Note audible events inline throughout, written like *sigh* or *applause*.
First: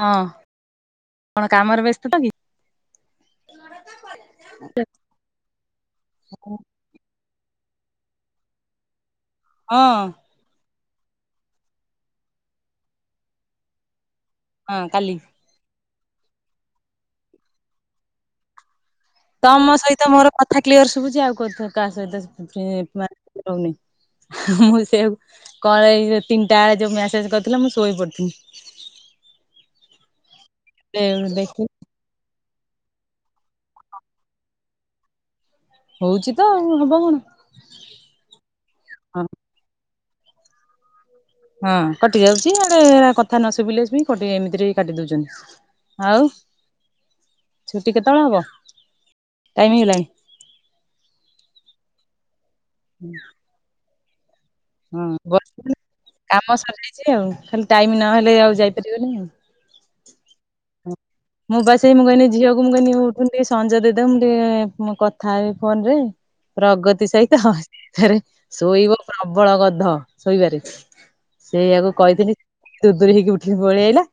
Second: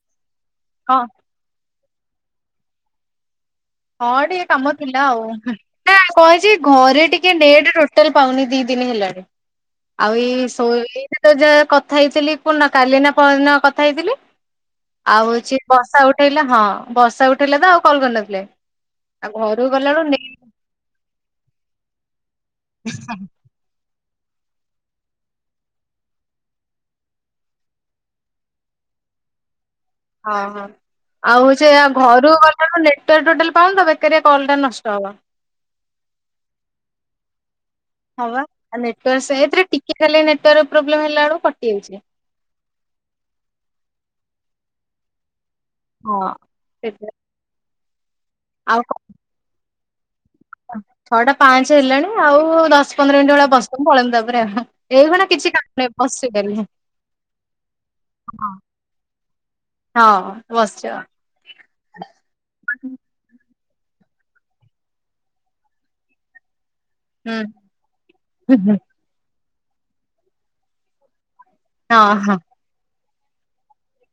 ହଁ। ହଁ। କଣ କାମରେ ବ୍ୟସ୍ତ ତ କି? ହଁ ଟିକେ କାମ ଥିଲା ଆଉ ହୁଁ। ନା କଁ ହେଇଛି ଘରେ ଟିକେ ନେଟ ଟୋଟାଲ ପାଉନି ଦି ଦିନ ହେଲାଣି। ହଁ ଆଉ ଏଇ ଶୋଇଲେ। ଯେତେଯା କଥା ହେଇଥିଲି କୁନ କାଲିନା ପହର ଦିନ କଥା ହେଇଥିଲି ହଁ କାଲି ଆଉ ହଉଛି ବର୍ଷା ଉଠେଇଲା ହଁ ବର୍ଷା ଉଠେଇଲା ତ ଆଉ କଲ କରିନଥିଲେ। ଆଉ ଘରକୁ ତମୋ ଗଲାବେଳୁ ସହିତ ନେ ମୋର କଥା କ୍ଲିୟର ଶୁଭୁଛି ଆଉ କୋଉଥର କାହା ସହିତ କରି ମା ହଉନି ମୁଁ ସେଆକୁ କଳେଇ ତିନିଟା ବେଳେ ଯୋଉଁ ମେସେଜ୍ କରିଥିଲା ମୁଁ ଶୋଇ ପଡ଼ିଥିଲି। ହଁ ହଁ ଦେ ଆଉ ଦେଖି ସେୟା ଘରୁକୁ ଗଲେ ଏଟାରେ ମୋ ନେଟୱାର୍କ ଟୋଟାଲ ପାଉନି ତ ବେକାରିଆ କଲ ଟା ନଷ୍ଟ ହବ। ହଉଛି ତ ଆଉ ହବ କଣ। ହଁ ବା ନେଟୱାର୍କ ହଁ ସେଇଥିରେ ଟିକେ ଖାଲି ନେଟୱାର୍କ ପ୍ରୋବ୍ଲେମ ହେଲା ବେଳୁ ହଁ କଟି ଯାଉଛି ଏଆଡେ କଥା ନ ଶୁଭିଲେ ବିକଟି ଏମିତିରେ କାଟି ଦଉଛନ୍ତି। ଆଉ ହଁ ସେଥିପାଇଁ ଛୁଟି କେତେବେଳେ ହବ? ଆଉ କ ଟାଇମି ହେଇଗଲାଣି। ଛଅଟା ପାଞ୍ଚ ହେଲାଣି ଆଉ ଦଶ ପନ୍ଦର ମିନିଟ ଭଳିଆ ବସନ୍ତୁ ପଳେଇବେ ତା ପରେରେ ଆଉ। ହଁ ଏଇଖୁଣା କିଛି କାମ ବସି ନାହିଁ କାମ ବସିପାରିବି ସରିଯାଇଛି ଆଉ ଖାଲି ଟାଇମ ନହେଲେ ଆଉ ଯାଇପାରିବନି ଆଉ। ହଁ ବସଛ। ମୁଁ ବା ସେଇ ମୁଁ କହିନି ଝିଅକୁ ମୁଁ କଇନି ଉଠନି ଟିକେ ସଞ୍ଜ ଦେଇଦବ ମୁଁ ଟିକେ ମୁଁ କଥା ହେବି ଫୋନ ରେ। ପ୍ରଗତି ସହିତ ହୁଁ। ଫେର ଶୋଇବ ପ୍ରବଳ ଗଧ ଶୋଇବାରେ। ସେଇୟାକୁ ହଁ କହିଥିଲି ହଁ ତୁ ଦୂର ହେଇକି ଉଠିଲି ପଳିଆଇଲା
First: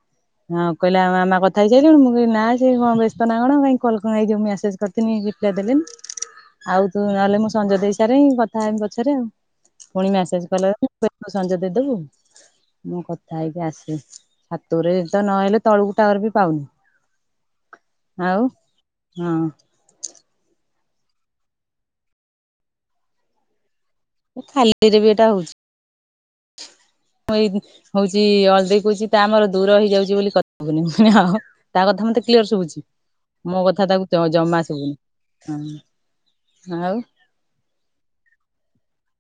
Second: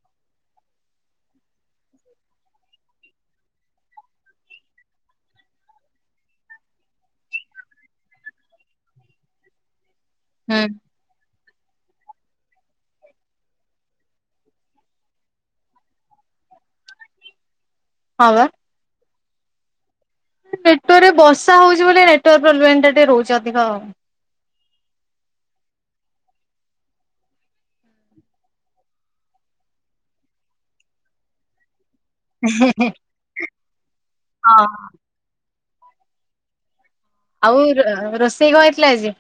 ଆଉ କହିଲା ମାମା କଥା ହେଇ ସାଇଲୁଣି ମୁଁ କହି ନାଁ ସେ କଣ ବ୍ୟସ୍ତ ନା କଣ କାଇଁ କଲ୍ କଉ ମେସେଜ୍ କରିଥିଲି ରିପ୍ଲାଏ ଦେଲେନି। ଆଉ ତୁ ନହେଲେ ମୁଁ ସଞ୍ଜୟ ଦେଇ ସାର କଥା ହେମି ପଛରେ ଆଉ ପୁଣି ମେସେଜ ହୁଁ କଲେ ସଞ୍ଜ ଦେଇଦବୁ? ମୁଁ କଥା ହେଇକି ଆସେ ଛାତରେ ତ ନହଲେ ତଳକୁ ଟାୱାର ବି ପାଉନି ହଁ ବା। ଆଉ ହୁଁ। *unintelligible* ବର୍ଷା ହଉଛି ବୋଲି ନେଟୱାର୍କ ପ୍ରୋବ୍ଲେମ ଏମଟା ଟିକେ ରହୁଛି ଅଧିକ ଆଉ। ଖାଲି ରେ ବି ଏଇଟା ହଉଛି। *inaudible* ହଉଛି ଅଳଦେଇ କହୁଛି ତା ଆମର ଦୂର ହେଇଯାଉଛି ବୋଲି କଥାବୁନି ଆଉ। *inaudible* କ୍ଲିୟର ଶୁଭୁଛି ମୋ କଥା ତାକୁ ଜ ଜମା ହଁ ଶୁଭୁନି। ହଁ ଆଉ ଆଉ ଏ ର ରୋଷେଇ କ ହେଇଥିଲା ଆଜି?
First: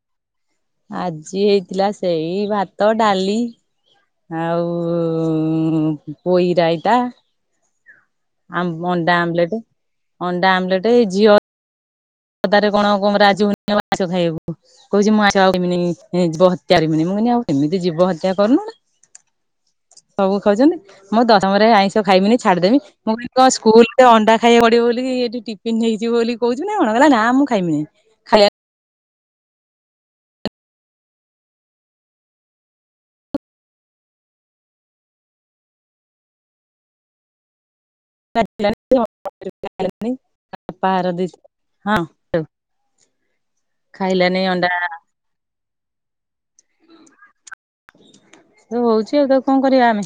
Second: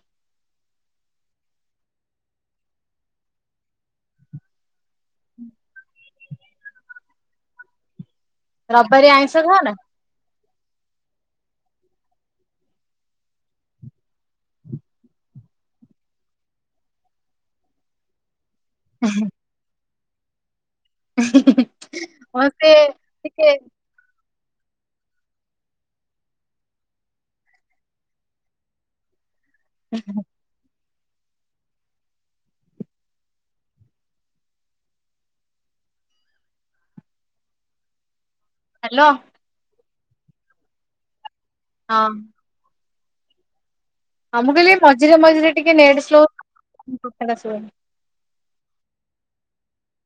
ଆଜି ହେଇଥିଲା ସେଇ ଭାତ ଡାଲି ଆଉ ପୋଇରାଇତା ଆ ରବିବାରିଆ ଅଣ୍ଡା ଆଇଁଷ ଖାଅ ଆମ୍ଲେଟ ନା? ଅଣ୍ଡା ଆମ୍ଲେଟ ଏ ଝିଅ ଦାରେ କଣ କଣ ରାଜୁ ହଉନି ମାଛ ଖାଇବାକୁ? କହୁଛି *inaudible* ହତ୍ୟାରମି ମୁଁ କି ଆଉ କେମିତି ଜିବ ହତ୍ୟା କରୁନୁ *inaudible* ସବୁ ଖାଉଛନ୍ତି ମୁଁ ଦଶମରେ ଆଇଁଷ ଖାଇବିନି ମତେ ଛାଡିଦବି ମୁଁ କ ଟିକେ କ ସ୍କୁଲ ଏ ଅଣ୍ଡା ଖାଇବା ପଡିବ ବୋଲି ଏଠି ଟିଫିିନ ହେଇଛିିବ ବୋଲି କହୁଛିି ନା କଣ କଲା ନା ମୁଁ ଖାଇମିନି। ଖାଇଲାନି *inaudible* ହ୍ୟାଲୋ ହଁ। *inaudible* ଖାଇଲାନି ଆ ମୁକୁ ଅଣ୍ଡା କହିଲେ ମଝିରେ ମଝିରେ ଟିକେ ନେଡ ସ୍ଲୋ *inaudible* ତ ହଉଛି ଆଉ ତ କଣ କରିବା ଆମେ?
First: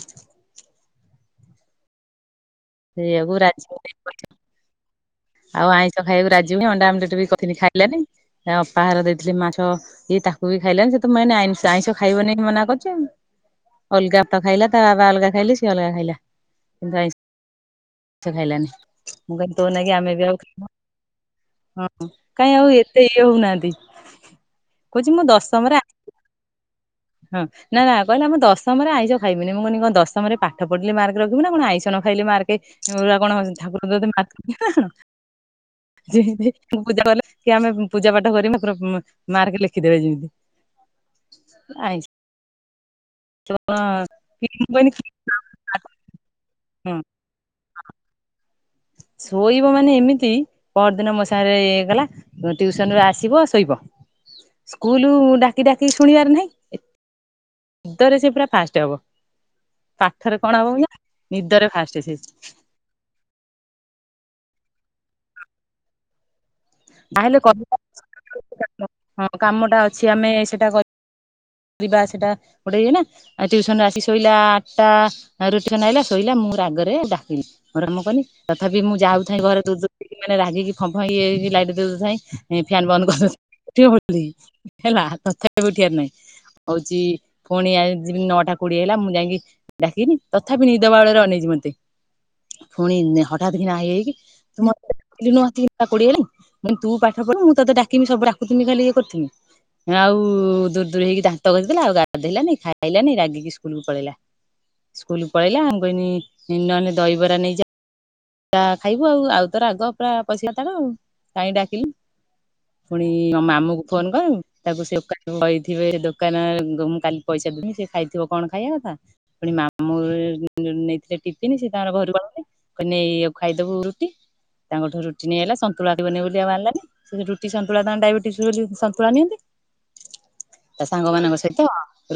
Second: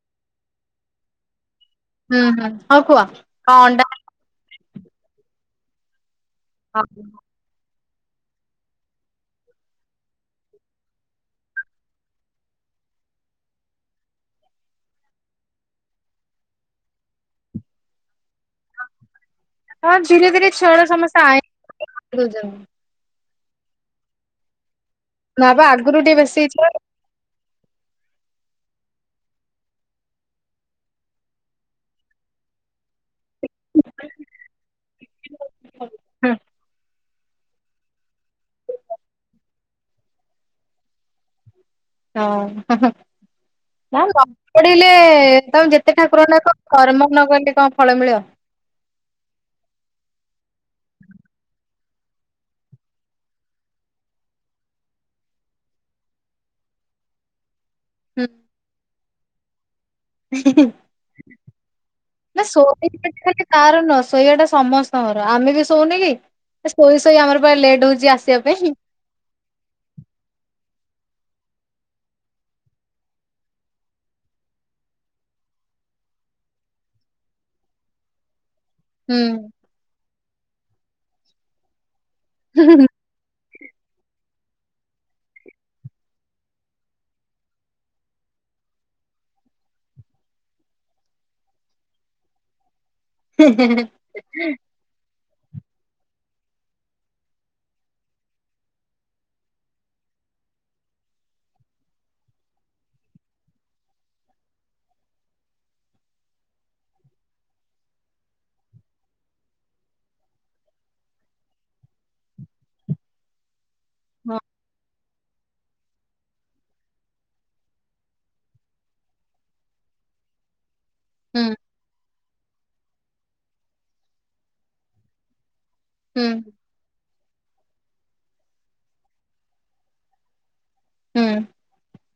ହୁଁ ହୁଁ। ହଉ କୁହ ସେଇଆକୁ କଣ ଅଣ୍ଡା ରାଜିବ ଆଉ ଆଇଁଷ ଖାଇବାକୁ ରାଜିବନି ଅଣ୍ଡା ହଁ। ଆମଟ ବିିନି ଖାଇ *inaudible* ଅପାହାର ଦେଇଥିଲି ମାଛ ଇଏ ତାକୁ ବି ଖାଇଲାନି ସେ ତ ମଁ ଆ ଆଇଁଷ ଖାଇବନି ମନା କରୁଛ ଆଉ। ଅଲଗା ତ ଖାଇଲା ତା ବାବା ଅଲଗା ଖାଇଲି ସିଏ ଅଲଗା ଖାଇଲା। ମାଛ ଖାଇଲାନି ମୁଁ କି ତୋଉ ନ କି ହଁ ଆମେ ବି ଧୀରେ ଆଉ ଧୀରେ ଛୁଆଗୁରା ସମସ୍ତେ ହଁ ଆଇଁଷ ଦଉଛନ୍ତି। କାଇଁ ଆଉ ଇଏ ଇଏ ହଉନାହାନ୍ତି କହୁଛି ମୁଁ ଦଶମରେ *unintelligible* *unintelligible* ହଁ ନା ନା କହିଲା ମୁଁ ଦଶମରେ ଆଇଷ ଖାଇବିନି ମୁଁ କନି କଣ ଦଶମରେ ପାଠ ପଢିଲି ମାର୍କ ରଖିବି ଆଇଁଷ ଖାଇଲେ ମାର୍କ *inaudible* ଠାକୁର ଦେ *inaudible* ପୂଜା କଲେ କି ଆମେ ପ ପୂଜା ପାଠ କରି ତାର ମ ମାକେ ଲେଖିଦେବେ ଯେମିତି। *inaudible* *inaudible* ନାଁ କଣ ନ ମୁଁ ପଢିଲେ କହିଲି ତମ ଯେତେ ଠାକୁର ନାଁ କ ହଁ କରମ ନ କଲେ କଣ ଫଳ ମିଳ। ଶୋଇବ ମାନେ ଏମିତି ପରଦିନ ମୋ ସାଗେରେ ଇଏ କଲା। ଟିଉସନ୍ ରୁ ଆସିବ ଶୋଇବ ସ୍କୁଲ ଡାକି ଡାକି ଶୁଣିବାର ନାହିଁ। ଗୀତରେ ହୁଁ ସିଏ ପୁରା ଫାଷ୍ଟ ହବ। ପାଠରେ କଣ ହବ ନାଁ ନିଦରେ ଫାଷ୍ଟ ସେ। ନା ଖାଲି ତାର ନୁହ ଶୋଇବା ଟା ସମସ୍ତଙ୍କର ଆମେ ବି ଶୋଉନ କି। ଶୋଇ ଶୋଇ ତାହେଲେ ଆମର ପୁରା କରିବା। ଲେଟ୍ ହଉଛି ଆସିବା ପାଇଁ। ହଁ କାମଟା ଅଛି ଆମେ ସେଇଟା କ ଯିବା ସେଟା ଗୋଟେ ଇଏ ନାଁ। ଆ ଟିଉସନରୁ ଆସି ଶୋଇଲା ଆଠଟା ରୁଟିଖଣ୍ଡେ ଆଇଲା ଶୋଇଲା ମୁଁ ରାଗରେ ଡାକିଲି। ଘର କାମ କଲି। ତଥାପି ମୁଁ ହୁଁ ଯାଉଥାଏ ଘରେ ଦୂ ଦକି ମାନେ ରାଗିକି ଫମ୍ଫ ଫମ୍ଫ ଲାଇଟ୍ ଦେଇ ଦଉ ଥାଏ ଫ୍ୟାନ୍ ହଁ ବନ୍ଦ କରି *unintelligible* ହେଲା ତଥା ବି ଉଠିବାର ନାହିଁ। ହଉଛି ପୁଣି ଆ ଯିବି ନଅଟା କୋଡିଏ ହେଲା ମୁଁ ଯାଇକି ଡାକିନି ତଥାପି ନିଦବାଉଲାରେ ଅନେଇଛି ମତେ ପୁଣି ହଠାତ୍ କିନା ଆଇ ଆଇକି ତୁ ମ ଉଠୁନୁ ଆସିକି ତିନି ଟା କୋଡିଏ ହେଲାଣି ମୁଁ କହିଲି ତୁ ପାଠ ପଢ଼ିବୁ ମୁଁ ତତେ ଡାକି ବି ସବୁବେଳେ ଡାକୁଥିମି ଖାଲି ଇଏ କରୁଥିବି। ଆଉ ଦୁ ଦୂରୁ ଦୂରୁ ହେଇକି ଦାନ୍ତ ଘସିଲା ଆଉ ଗାଧେଇଲାନି ଖାଇଲାନି ରାଗିକି ସ୍କୁଲକୁ ପଳେଇଲା। ସ୍କୁଲ ପଳେଇଲା ମୁଁ କହିନି ନହଲେ ଦହିବରା ନେଇଯା। ତା ଖାଇବୁ ଆଉ ଆଉ ତାର ରାଗ ପୁରା ପସିଲା ତାର ଆଉ କାହିଁକି ଡାକିଲୁ ଫୁଣି ମାମୁଁଙ୍କୁ ଫୋନ୍ କଲୁ ତାକୁ ସେଉ କାଟି କହିଥିବେ ଦୋକାନ ମୁଁ କାଲି ପଇସା ଦେବି ସେ ଖାଇଥିବ କଣ ଖାଇବା କଥା ପୁଣି ମାମୁଁ ନେଇଥିଲେ ହୁଁ ଟିଫିନି ସେ ତାଙ୍କର ଘରୁ ନେଇ ଏଇଆକୁ ଖାଇଦବୁ ରୁଟି ତାଙ୍କଠୁ ରୁଟି ନେଇଗଲା ସନ୍ତୁଳା ହୁଁ ବନେଇ ବ ବୋଲି ଆଉ ଆଣିଲାନି। ସେ ରୁଟି ସନ୍ତୁଳା ତାଙ୍କ ଡାଇବେଟିସ୍ ବୋଲି ସନ୍ତୁଳା ନିଅନ୍ତି। ତା ସାଙ୍ଗ ହୁଁ ମାନଙ୍କ ସହିତ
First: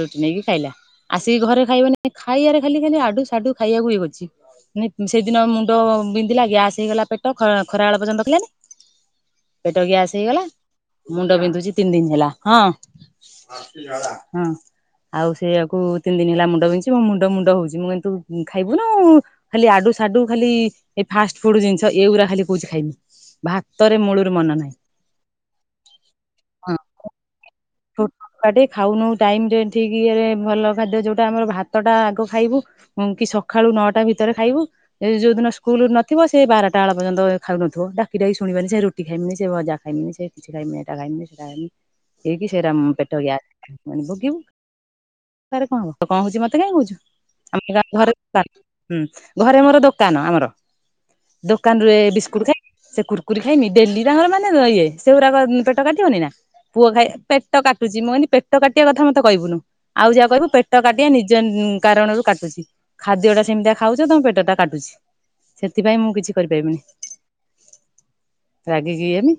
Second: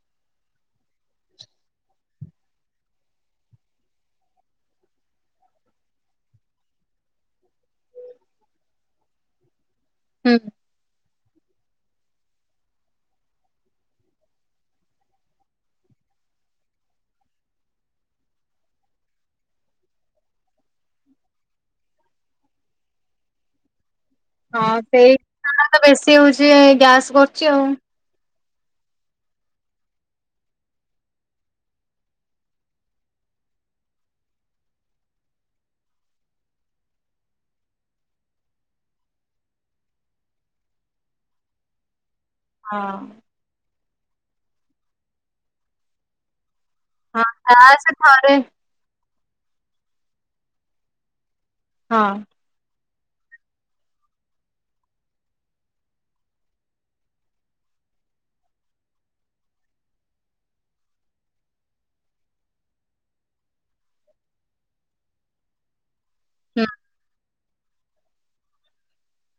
ରୁଟି ନେଇକି ଖାଇଲା। ଆସିକି ଘରେ ଖାଇବନି ଖାଇବାରେ ଖାଲି ଖାଲି ଆଡୁ ସାଡୁ ଖାଇବାକୁ ଇଏ କରୁଛି ମାନେ ସେ ଦିନ ମୁଣ୍ଡ ବିନ୍ଧିଲା ଗ୍ୟାସ୍ ହେଇଗଲା ପେଟ ଖରାବେଳ ପର୍ଯ୍ୟନ୍ତ *unintelligible* ପେଟ ଗ୍ୟାସ୍ ହୁଁ ହେଇଗଲା ମୁଣ୍ଡ ବିନ୍ଧୁଛି ତିନି ଦିନ ହେଲା ହଁ ହଁ। ଆଉ ସେଇୟାକୁ ତିନି ଦିନି ହେଲା ମୁଣ୍ଡ ବିନ୍ଧୁଛିି ମୋ ମୁଣ୍ଡ ମୁଣ୍ଡ ହଉଛି ମୁଁ କିହିଲି ତୁ ଖାଇବୁନୁ ଖାଲି ଆଡୁ ସ୍ ସାଡୁ ଖାଲି ଏ ଫାଷ୍ଟ୍ ଫୁଡ୍ ଜିନିଷ ଏଇଗୁଡ଼ା ଖାଲି କହୁଛି ଖାଇବି ଭାତରେ ମୂଳରୁ ମନ ନାହିଁ। ହଁ ସେଇ *unintelligible* ବେଶୀ ହଉଛି ହଁ ଗ୍ୟାସ୍ କରୁଛି ଆଉ। ଛୋଟ ଛୁଆଟେ ଖାଉନୁ ଟାଇମ୍ ରେ ଠିକ୍ ଇଏରେ ଭଲ ଖାଦ୍ୟ ଯୋଉଟା ଆମର ଭାତ ଟା ଆଗ ଖାଇବୁ। ହଁ କି ସକାଳୁ ନଅଟା ଭିତରେ ଖାଇବୁ ସେ ଯୋଉ ଦିନ ସ୍କୁଲ ନଥିବ ସେ ବାରଟା ବେଳ ପର୍ଯ୍ୟନ୍ତ ଖାଉନଥିବ ଡାକିଡାକି ଶୁଣିବନି ସେ ରୁଟି ଖାଇବି ନି ସେ ଭଜା ଖାଇ ବିନି ସେ କିଛି ଖାଇବିନି ଏଟା ଖାଇ ମିନି ସେଟା ଖାଇବିନି। ସେରା ହଁ ପେଟ ଗ୍ୟାସ୍ ମୁଁ କହିଲି ଭୋଗିବୁ କଣ ହବ କଣ ହୋଉଛି ମତେ କାହିଁ କହୁଛୁ। ହଁ *unintelligible* ଗ୍ୟାସ୍ ଥରେ ହୁଁ ଘରେ ମୋର ଦୋକାନ ଆମର ଦୋକାନରୁୁ ହଁ ବିସ୍କୁଟ ସେ କୁର୍କୁରି ଖାଇନି ଡେଲି ତାଙ୍କର ମାନେ ଇଏ ସେଗୁଡ଼ାକ ପେଟ କାଟିବନି ନା ପୁଅ ଖାଇ ପେଟ କାଟୁଛି ମୁଁ କହିଲି ପେଟ କାଟିବା କଥା ମତେ କହିବୁନୁ। ଆଉ ଯାହା କହିବୁ ପେଟ କାଟିବା ନିଜ କାରଣରୁ କାଟୁଛି। ଖାଦ୍ୟ ଟା ସେମିତିଆ ଖାଉଛ ତମ ପେଟ ଟା କାଟୁଛି ସେଥିପାଇଁ ମୁଁ କିଛି ହୁଁ କରିପାରିବିନି। ରାଗିକି ଇଏହେଲି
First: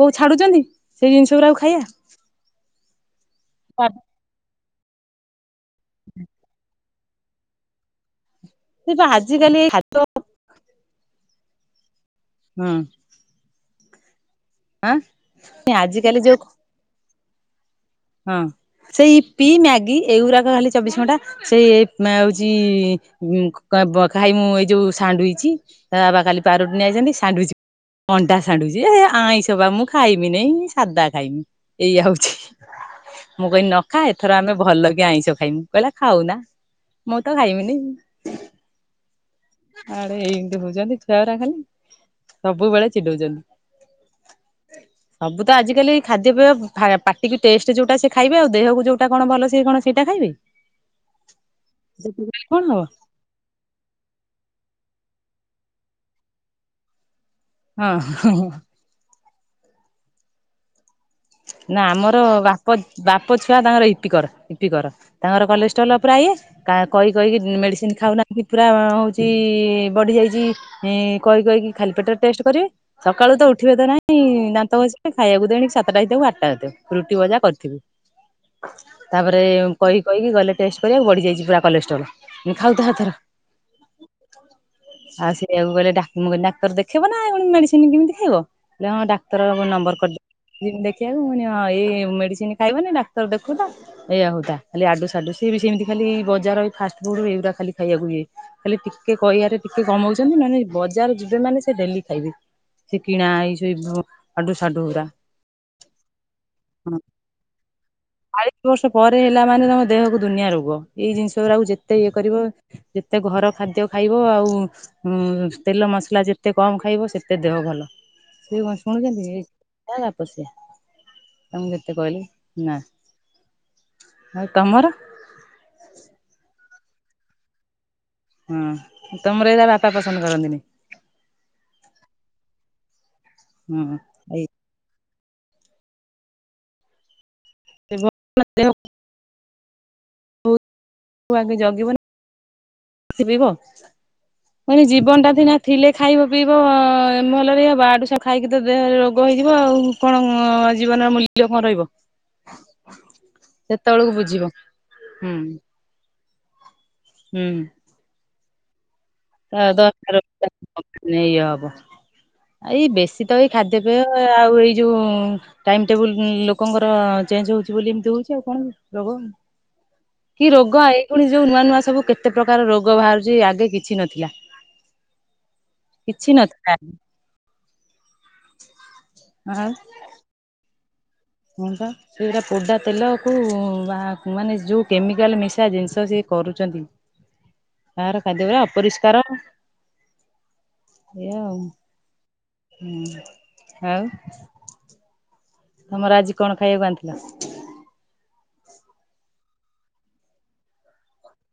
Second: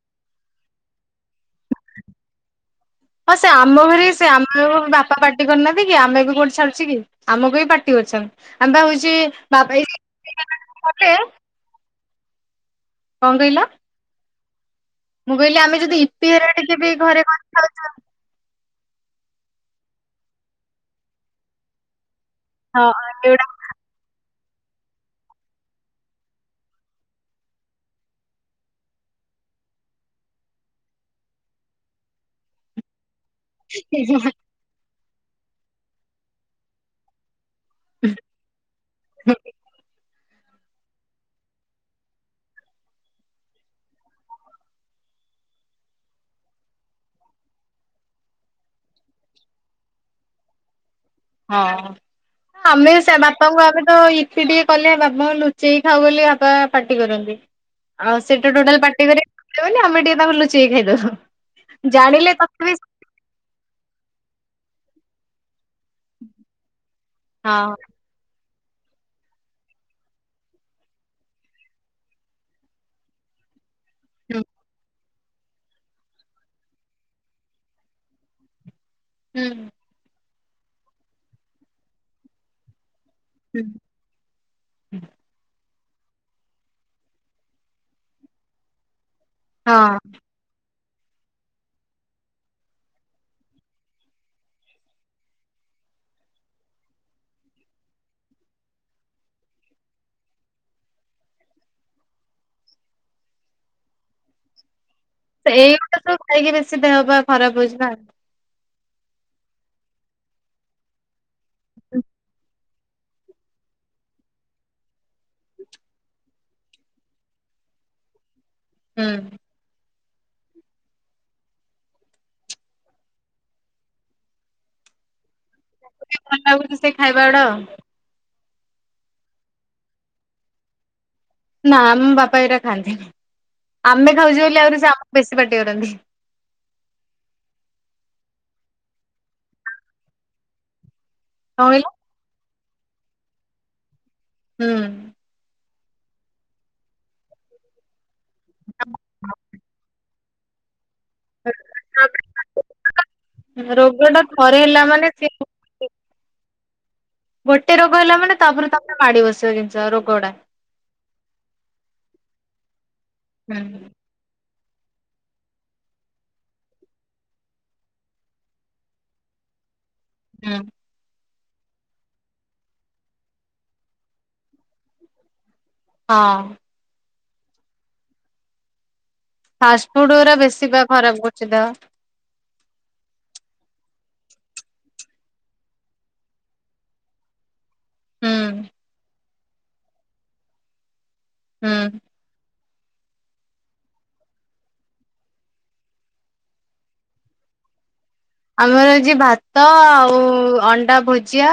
କୋଉ ଛାଡୁଛନ୍ତି ସେଇ ଜିନିଷ ଗୁରାକୁ ଖାଇବା। ହଁ ସେ ଆମ ଘରେ ସେ ଆମ ବାପା ପାଟି କରୁନାହାଁନ୍ତି କି ଆମେ ବି କୋଉଠି ଛାଡୁଛୁ କି ଆମକୁ ବି ପାଟି କରୁଛନ୍ତି ଆମେପା ହଉଛି ଆମେ ଯୋଉ *inaudible* ଆଜିକାଲି ଏଇ ଗପି ଖାଦ୍ୟ ହେରିକା କଲେ ହଁ। କଣ କହିଲ? ମୁଁ କହିଲି ଆମେ ଯଦି ଆଜିକାଲି ଇପି ଯୋଉ ହେରା ଟିକେ ବି ଘରେ କରି ଖାଉଛୁ। ହଁ ସେଇ ଇପି ମ୍ୟାଗି ଏଇଗୁଡାକ ଖାଲି ଚବିଶ ଘଣ୍ଟା ସେ ନାଁ ହଉଛି? ହଁ ଏଗୁଡା କ ଖାଇ ମୁଁ ଏଇ ଯୋଉ ସାାଣ୍ଡୁଇଜ୍ ତା ବାବା କାଲି ପାରୁଟି ନେଇଆଛନ୍ତି ସାଣ୍ଡୁଇଜ୍ ଅଣ୍ଡା ସାଣ୍ଡୁଇଚ୍ ଏ ଆଇଁଷ ବା ମୁଁ ଖାଇମି ନି ସାଧା ଖାଇମି ଏଇଆ ହଉଛି। ମୁଁ କହିଲି ନଖା ଏଥର ଆମେ ଭଲ କି ଆଇଁଷ ଖାଇମୁ କହିଲା ଖାଉ ନା ମୁଁ ତ ଖାଇମିନି *unintelligible* ଆରେ କହୁଛନ୍ତି ଛୁଆଗୁରା ଖାଲି ସବୁବେଳେ ଚିଡଉଛନ୍ତି। ସବୁ ତ ଆଜିକାଲି ଖାଦ୍ୟପେୟ ଫାୟ ପା ପାଟି କୁ ଟେଷ୍ଟ୍ ଯୋଉଟା ସିଏ ଖାଇବେ, ଆଉ ଦେହକୁ ଯୋଉଟା କଣ ଭଲ ସେ କଣ ସେଇଟା ଖାଇବେ! ହଁ କଣ ଆମେ ସେ ବାପ ତ ଆମେ ତ ଇପୀ ଟିକେ କଲେ, ବାପା ଲୁଚେଇକି ଖାଉ ବୋଲି ବାପା ପାଟି କରନ୍ତି। ହବ ଆଉ ହଁ ସେତ ଟୋଟାଲ ପାଟି କରିବେଲି ଆମେ ଟିକେ ତାଙ୍କୁ ଲୁଚେଇ ଖାଇଦହୁ। ନା ଆମର ଜାଣିଲେ ବାପ ତଥାପି ବାପ ଛୁଆ ତାଙ୍କର ଇପିକର, ଇପିକର ତାଙ୍କର କଲେଜ ଚଲା ପ୍ରାୟସ କା କଇ କଇ ହଁ ମେଡିସିନ ଖାଉନା ବି ପରା ହଉଛି ବଢି ଯାଇଛି, କହି କହିକି ଖାଲି ପେଟରେ ଟେଷ୍ଟ କରିବେ। ସକାଳୁ ତ ଉଠ୍। ଉଠିବେ ତ ନାଇଁ ହୁଁ ଦାନ୍ତ ଘସିବେ ଖାଇବାକୁ ଦେଣିକି, ସାତଟା ହେଇଥାଉ, କି ଆଠଟା ହେଇଥାଉ ରୁଟି ଭଜା କରିଥିବି। ତାପରେ କହି କହିକି ଗଲେ ଟେଷ୍ଟ କରିବାକୁ ବଢିଯାଇଛି ପୁରା କଲେଷ୍ଟ୍ରୋଲ। ଖାଉଥା ଏଥର। ହୁଁ ହୁଁ। ଆଉ ସେଇଆକୁ ଗଲେ ଡା ମୁଁ କହିଲି, ଡାକ୍ତର ଦେଖେଇବ ନା ପୁଣି ମେଡିସିନ କେମିତି ଖାଇବ? କହିଲେ ହଁ ଡାକ୍ତର ହଁ। ନମ୍ବର କରିଦେ ଯିବି ଦେଖ *unintelligible* ଏଇ ମେଡ଼ିସିନ ଖାଇବନି ଡାକ୍ତର ଦେଖୁ ତ। ଏଇଆ ହଉ ଥା, ଖାଲି ଆଡୁ ସାଡୁ ସିଏ ବି ସେମିତି ଖାଲି ବଜାରଇ ଫାଷ୍ଟ ଫୁଡୁ ଏଗୁଡା ଖାଲି ଖାଇବାକୁ ହୁଏ। ଖାଲି ଟିକେ କହିବାରେ ଟିକେ କମଉଛନ୍ତି, ନଲେ ବଜାର ଯିବେ ମାନେ ସେ ଡେଲି ଖାଇବି। ସେ କିଣା ଏଇ ସେଇ ବୁ ଆଡୁ ସାଡୁ ଗୁରା। ଏଇଗୁଟା କ ଖାଇକି, ବେଶୀ ଦେହ ପା ଖରାପ ହଉଚି ନା! ଚାଳିଶ ବର୍ଷ ପରେ ହେଲା ମାନେ ତମ ଦେହକୁ ଦୁନିଆ ରୋଗ, ଏଇ ଜିନିଷ ଗୁଡାକୁ ଯେତେ ଇଏ କରିବ। ଯେତେ ଘର ଖାଦ୍ୟ ଖାଇବ ଆଉ ହୁଁ ତେଲ ମସଲା ଯେତେ କମ ଖାଇବ, ସେତେ ଦେହ ଭଲ ସେ କଣ ଶୁଣୁଚନ୍ତି। ହୁଁ। ଏଇ ତାଙ୍କୁ ଯେତେ କହିଲି, ନା ଆଉ ତମର ମୋତେ ଭଲ ଲାଗୁଛି ସେଇ ଖାଇବାଗୁଡ଼ା। ହଁ, ତମର ଏଇରା ବାପା ପସନ୍ଦ କରନ୍ତିନି? ନା ଆମ ବାପା ଏଇରା ଖାଆନ୍ତିନି, ହୁଁ ଆମେ ଖାଉଚୁ ଏଇ ବୋଲି ଆହୁରି ସେ ଆମକୁ ବେଶୀ ପାଟି କରନ୍ତି। *unintelligible* ତୁ ଆଗେ କଣ କହିଲ? ଜଗିବୁନା। ସେ ପାଇବ! ମାନେ ହୁଁ। ଜୀବନଟା ସିନା ଥିଲେ ଖାଇବ, ପିଇବ, ମହଲରେ ଇଏ ହବ ଆଡୁସାଡୁ ଖାଇକି, ତ ଦେହରେ ରୋଗ ହେଇଯିବ ଆଉ କଣ ଜୀବନର ମୂଲ୍ୟ? କିଲ କଣ ରହିବ, ରୋଗ ସେତେବେଳକୁ ଟା ବୁଝିବ ଥରେ ହେଲା ମାନେ ସେ ହୁଁ। ହୁଁ ଗୋଟେ ରୋଗ ହେଲା ମାନେ ତାପରେ, ତାପରେ ମାଡି ବସେ। *unintelligible* ଇଏ ହବ ଏଇ ବେଶୀ ତ ଏଇ ହୁଁ ଖାଦ୍ୟ ପେୟ। ଏ ଆଉ ଏଇ ଯୋଉ ଟାଇମ ଟେବୁଲ ଲୋକଙ୍କର ଚେଞ୍ଜ ହଉଚି ବୋଲି ଏମିତି ହଉଚି, ଆଉ କଣ କି ରୋଗ! କି ହୁଁ। ରୋଗ ଏଇଖୁଣି ଯୋଉ ନୂଆ, ନୂଆ ସବୁ କେତେ ପ୍ରକାର ରୋଗ ବାହାରୁଚି, ଆଗେ କିଛି ନଥିଲା। କିଛି ହଁ ନଥିଲା। ଆଉ ଫାଷ୍ଟଫୁଡ ଗୁରା ବେଶୀ ବା ଖରାପ କରୁଛି। ଦେହ। ହଁ ବା। ସେଗୁଡା ପୋଡ଼ା ତେଲକୁ ବା ମାନେ ଯୋଉ କେମିକାଲ ମିଶା ଜିନିଷ ସିଏ କରୁଚନ୍ତି *unintelligible* ବାହାର ହୁଁ ଖାଦ୍ୟ ହୁଏ, ଅପରିଷ୍କାର ଏୟା ଆଉ। ହୁଁ। ହୁଁ ଆଉ, ତମର ଆଜି କଣ ଖାଇବାକୁ ଆଣିଥିଲ? ଆମର ଆଜି ଭାତ ଆଉ ଅଣ୍ଡା ଭୁଜିଆ,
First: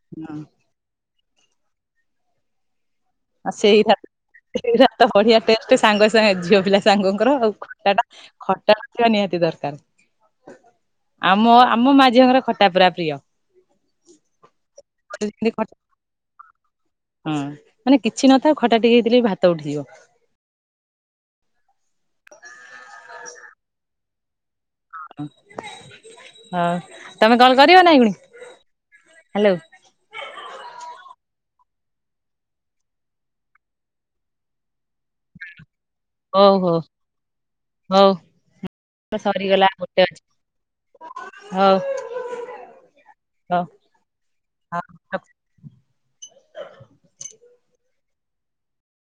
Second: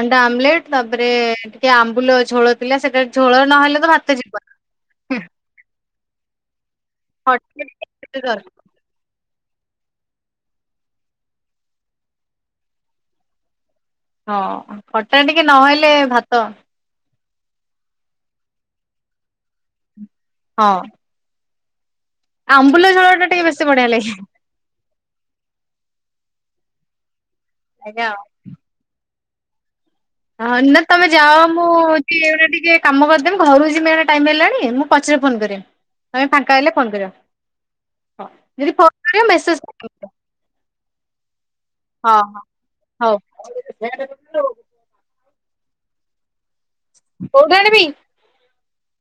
ଅଣ୍ଡା ହଁ ଆମଲେଟ୍, ତାପରେ ଟିକେ ଆମ୍ବୁଲ ଝୋଳ ଥିଲା ସେଟା ଝୋଳ ନହେଲେ ତ ଭାତ ଯିବନି, *unintelligible* ବଢ଼ିଆ ଟେଷ୍ଟ୍ ସାଙ୍ଗ ସାଙ୍ଗେ ଝିଅ ପିଲା ସାଙ୍ଗଙ୍କର ଆଉ ଖଟା ଟା ଖଟା ତ୍ୟ ନିହାତି ଦରକାର ଆମ-ଆମ ମା ଝିଅଙ୍କର ଖଟା ପୁରା ପ୍ରିୟ, ହଁ ଖଟା ଟିକେ ଯେମିତି ଖ ନହେଲେ ଭାତ, ହଁ ମାନେ କିଛି ନଥାଉ ଖଟା ଟିକେ ହେଇଥିଲେ ଭାତ ଉଠିଯିବ, ହଁ, ଆମ୍ବୁଲଝୋଳ ଟା ଟିକେ ବେଶୀ ବଢ଼ିଆ ଲାଗେ, ହଁ ତମେ କଲ୍ କରିବନା ଆଜ୍ଞା ଏଇଖୁଣି ହ୍ୟାଲୋ? ହଁ ନା ତମେ ଯାଅ ମୁ ଟିକେ ଇଆଳେ ଟିକେ କାମ କରିଦେବି ଘରୁ ଯିମି ଟାଇମ୍ ହେଲାଣି ମୁଁ ପଛରେ କଲ୍ କରିବି, ତମେ ହଉ ଫାଙ୍କା ହେଲେ ହଉ ଫୋନ୍ କରିବ ହଉ ଅ ଯଦି ଫୋନକରିବ ମେସେଚ୍ ସରିଗଲା ଗୋଟେ କରିଦେବ, ଅଛି ହଉ, ହଁ-ହଁ ହଉ, *unintelligible* କୋଉଟା ଆଣିବି?